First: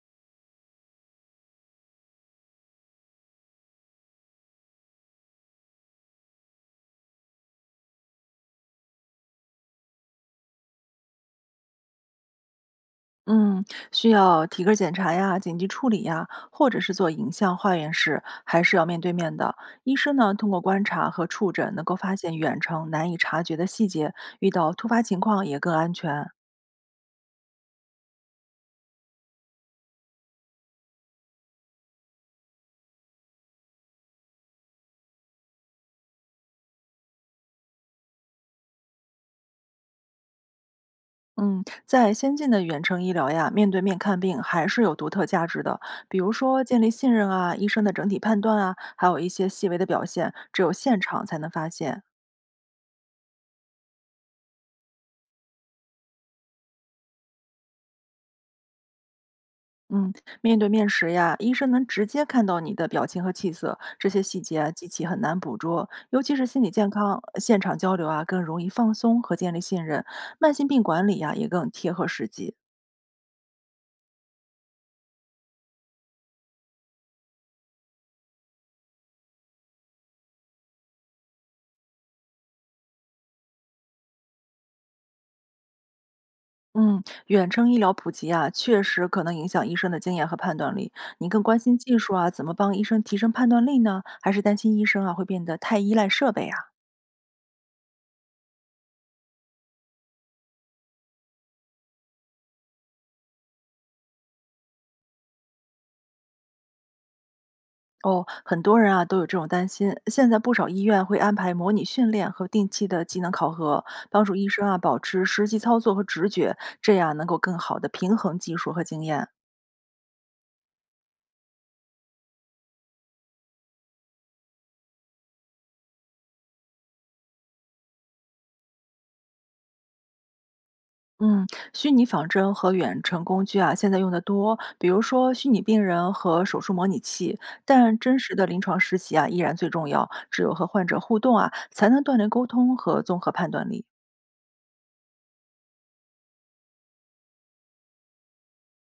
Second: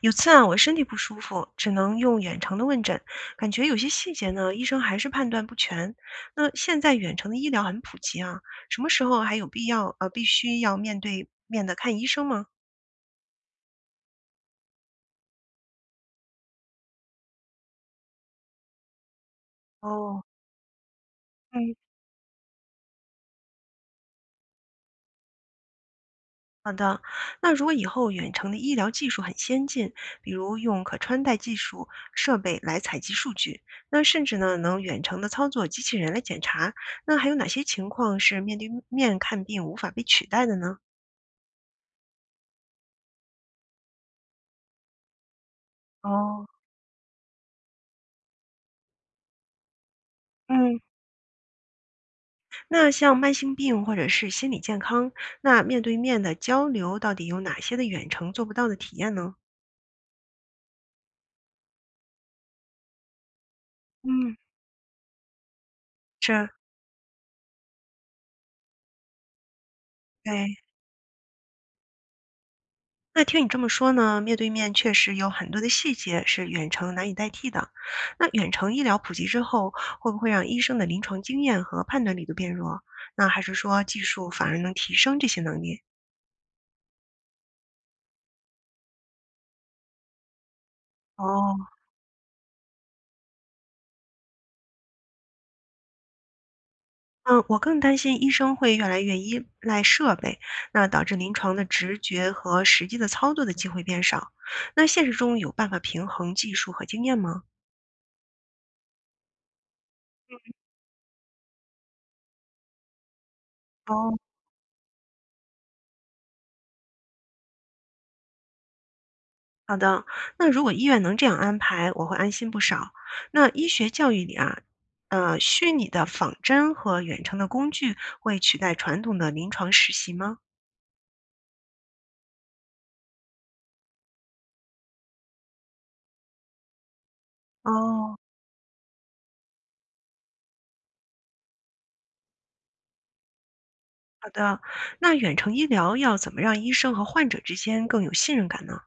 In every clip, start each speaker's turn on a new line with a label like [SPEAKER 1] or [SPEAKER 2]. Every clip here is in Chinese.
[SPEAKER 1] 有次啊，我身体不舒服，只能用远程的问诊，感觉有些细节呢，医生还是判断不全。那现在远程的医疗很普及啊，什么时候还有必要必须要面对面的看医生吗？
[SPEAKER 2] 嗯，需要体格检查呀、紧急处理呀，或者是做影像化验室，还是要面对面的。医生
[SPEAKER 1] 哦，
[SPEAKER 2] 呢，通过观察和触
[SPEAKER 1] 嗯，
[SPEAKER 2] 诊，能够发现远程难以察觉的细节，遇到突发情况也更安全。
[SPEAKER 1] 好的。那如果以后远程的医疗技术很先进，比如用可穿戴技术设备来采集数据，那甚至呢能远程的操作机器人来检查，那还有哪些情况是面对面看病无法被取代的呢？
[SPEAKER 2] 嗯，在先进的远程医疗呀，面对面看病还是有独特价值的。比如
[SPEAKER 1] 哦，
[SPEAKER 2] 说建立信任啊，医生的整体判断啊，还有一些细微的表现，只有
[SPEAKER 1] 嗯。
[SPEAKER 2] 现场才能发现。
[SPEAKER 1] 那像慢性病或者是心理健康，那面对面的交流到底有哪些的远程做不到的体验呢？
[SPEAKER 2] 嗯，面对面时呀，医生能直接看到你的表情和气色，这些
[SPEAKER 1] 嗯，
[SPEAKER 2] 细节啊，机器很难捕捉。尤
[SPEAKER 1] 是
[SPEAKER 2] 其是
[SPEAKER 1] 啊，
[SPEAKER 2] 心理健康，现场交流啊，更容易放松和建立信任。慢
[SPEAKER 1] 对。
[SPEAKER 2] 性病管理呀、也更贴合实际。
[SPEAKER 1] 那听你这么说呢，面对面确实有很多的细节是远程难以代替的。那远程医疗普及之后，会不会让医生的临床经验和判断力都变弱？那还是说技术反而能提升这些能力？
[SPEAKER 2] 嗯，远程医疗普及啊，确实可能影响医生的经验和判断力。你更
[SPEAKER 1] 哦，
[SPEAKER 2] 关心技术啊，怎么帮医生提升判断力呢？还是担心医生啊会变得太依赖设备啊？
[SPEAKER 1] 嗯，我更担心医生会越来越依赖设备，那导致临床的直觉和实际的操作的机会变少。那现实中有办法平衡技术和经验吗？
[SPEAKER 2] 哦，很多人啊都有这种担心。现在不少医院会安排模拟训练和定期的技能考核，
[SPEAKER 1] 哦，
[SPEAKER 2] 帮助医生啊保持实际操作和直觉，这样能够更好的平衡技术和经验。
[SPEAKER 1] 好的，那如果医院能这样安排，我会安心不少。那医学教育里啊，虚拟的仿真和远程的工具会取代传统的临床实习吗？
[SPEAKER 2] 嗯，虚拟仿真和远程工具啊，现在用的多，比如说虚拟病人和手术模拟器。但
[SPEAKER 1] 哦，
[SPEAKER 2] 真实的临床实习啊，依然最重要。只有和患者互动啊，才能锻炼沟通和综合判断力。
[SPEAKER 1] 好的，那远程医疗要怎么让医生和患者之间更有信任感呢？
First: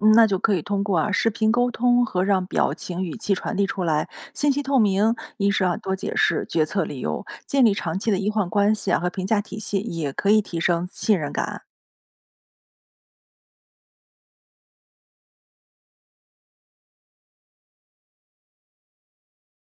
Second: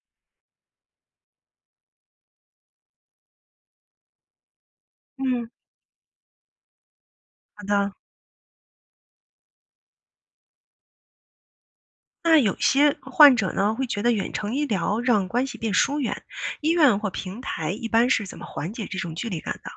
[SPEAKER 2] 嗯，那就可以通过啊视频沟通和让表情语气传递出来，信息透明。
[SPEAKER 1] 嗯，
[SPEAKER 2] 医生啊多解释决策理由，
[SPEAKER 1] 好
[SPEAKER 2] 建立
[SPEAKER 1] 的。
[SPEAKER 2] 长期的医患关系啊和评价体系，也可以提升信任感。
[SPEAKER 1] 那有些患者呢，会觉得远程医疗让关系变疏远，医院或平台一般是怎么缓解这种距离感的？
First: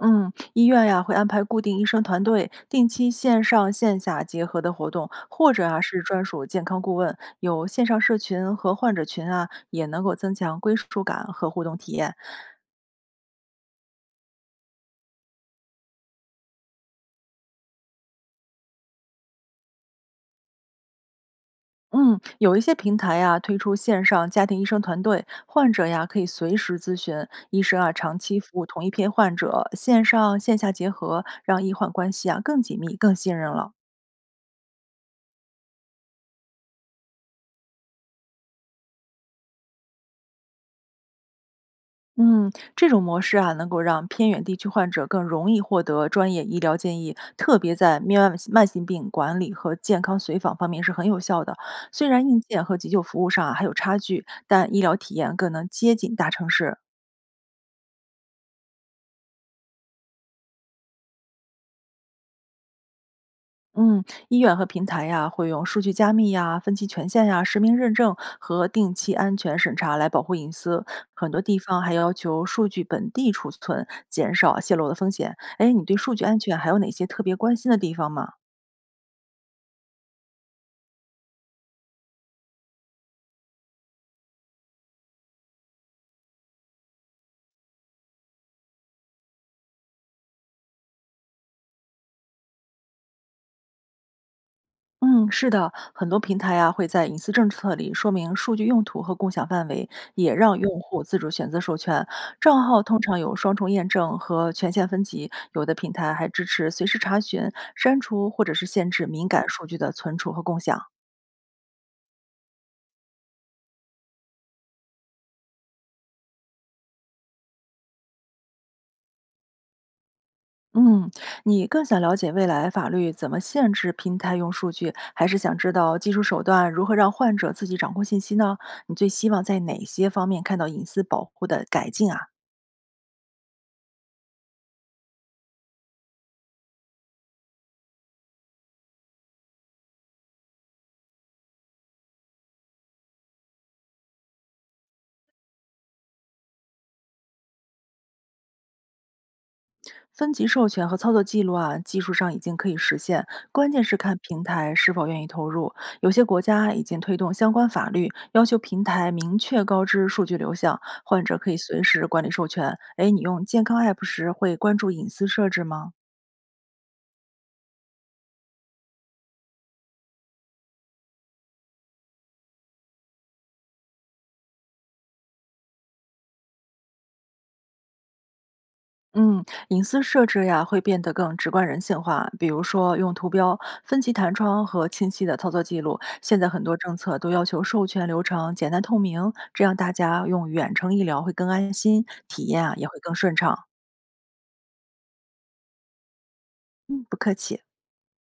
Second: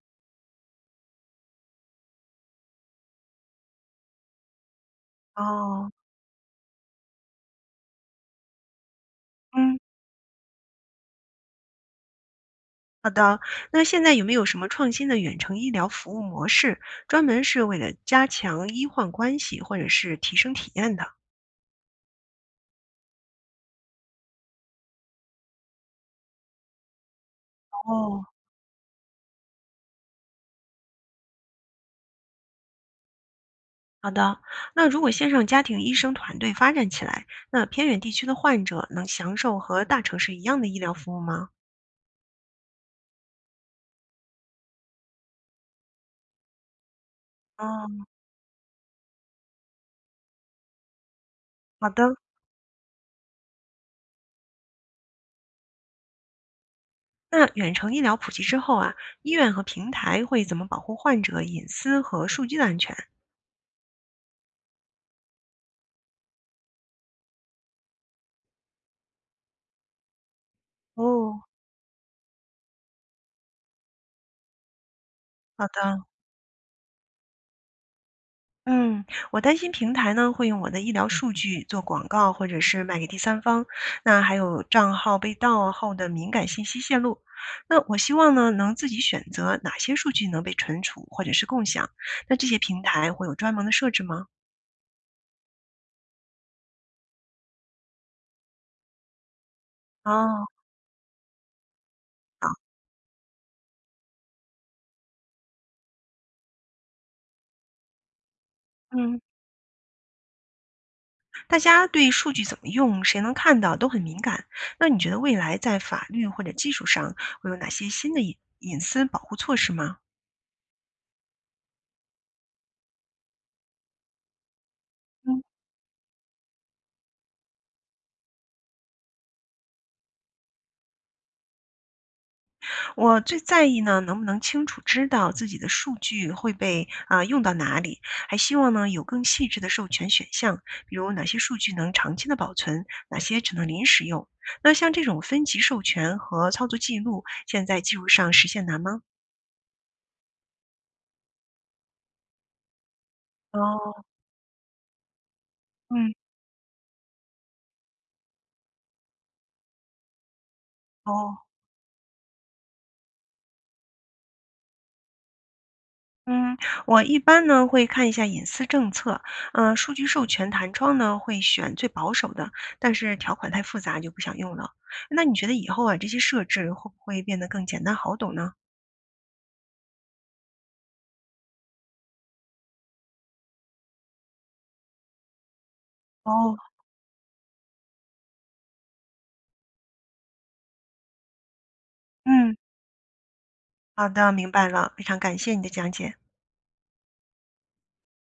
[SPEAKER 2] 嗯，医院呀、会安排固定医生团队，定期线上线下结合的活动，或者啊
[SPEAKER 1] 哦，
[SPEAKER 2] 是专属健康顾问，有线上社群和患者群啊，
[SPEAKER 1] 嗯，
[SPEAKER 2] 也能够增强归属感和互动体验。
[SPEAKER 1] 好的。那现在有没有什么创新的远程医疗服务模式，专门是为了加强医患关系或者是提升体验的？
[SPEAKER 2] 嗯，有一些平台呀、推出线上家庭医生团队，患者呀可以随时咨询医生啊，长
[SPEAKER 1] 哦，
[SPEAKER 2] 期服务同一批患者，线上线下结合，让医患关系啊更紧密、更信任了。
[SPEAKER 1] 好的。那如果线上家庭医生团队发展起来，那偏远地区的患者能享受和大城市一样的医疗服务吗？
[SPEAKER 2] 嗯，这种模式啊，能够让偏远地区患者更容易获得专业医疗建议，特别在
[SPEAKER 1] 哦，
[SPEAKER 2] 面慢性病管理和健康随访方面是很有效的。
[SPEAKER 1] 好
[SPEAKER 2] 虽
[SPEAKER 1] 的。
[SPEAKER 2] 然硬件和急救服务上啊还有差距，但医疗体验更能接近大城市。
[SPEAKER 1] 那远程医疗普及之后啊，医院和平台会怎么保护患者隐私和数据的安全？
[SPEAKER 2] 嗯，医院和平台呀，会用数据加密呀、分期权限呀、实名认证和定期安全审查来保护隐私。很多
[SPEAKER 1] 哦，
[SPEAKER 2] 地方还要求数据本地储存，减少泄露的风险。
[SPEAKER 1] 好
[SPEAKER 2] 哎，你对
[SPEAKER 1] 的，
[SPEAKER 2] 数据安全还有哪些特别关心的地方吗？
[SPEAKER 1] 嗯，我担心平台呢会用我的医疗数据做广告，或者是卖给第三方，那还有账号被盗后的敏感信息泄露。那我希望呢能自己选择哪些数据能被存储或者是共享。那这些平台会有专门的设置吗？
[SPEAKER 2] 嗯，是的，很多平台啊会在隐私政策里说明数据用途和共享范围，也
[SPEAKER 1] 哦，
[SPEAKER 2] 让用户自主选择授权。账号通常有双重验证和权限分级，有的平台还支持随时查询、删除或者是限制
[SPEAKER 1] 嗯。
[SPEAKER 2] 敏感数据的存储和共享。
[SPEAKER 1] 大家对数据怎么用、谁能看到都很敏感。那你觉得未来在法律或者技术上会有哪些新的隐私保护措施吗？
[SPEAKER 2] 嗯，你更想了解未来法律怎么限制平台用数据，还是
[SPEAKER 1] 嗯，
[SPEAKER 2] 想知道技术手段如何让患者自己掌控信息呢？你最希望在哪些方面看到隐私保护的改进啊？
[SPEAKER 1] 我最在意呢，能不能清楚知道自己的数据会被啊、用到哪里，还希望呢有更细致的授权选项，比如哪些数据能长期的保存，哪些只能临时用。那像这种分级授权和操作记录，现在技术上实现难吗？
[SPEAKER 2] 分级授权和操作记录啊，技术上已经可以实现，关键是
[SPEAKER 1] 哦，
[SPEAKER 2] 看平台是否愿意投入。有
[SPEAKER 1] 嗯，
[SPEAKER 2] 些国家已经推动相关法律，要求平台明确告知数据流向，患者
[SPEAKER 1] 哦，
[SPEAKER 2] 可以随时管理授权。诶，你用健康 App 时会关注隐私设置吗？
[SPEAKER 1] 嗯，我一般呢会看一下隐私政策，数据授权弹窗呢会选最保守的，但是条款太复杂就不想用了。那你觉得以后啊，这些设置会不会变得更简单好懂呢？
[SPEAKER 2] 嗯，隐私设置呀会变得更直观人性化，比如说用图标、分级弹窗和清晰的操作记录。现在
[SPEAKER 1] 哦，
[SPEAKER 2] 很多政策都要求授权流程简单透明，这样大家用远程医疗会更安心，体
[SPEAKER 1] 嗯，
[SPEAKER 2] 验啊也会更顺畅。
[SPEAKER 1] 好的，明白了，非常感谢你的讲解。
[SPEAKER 2] 嗯，不客气。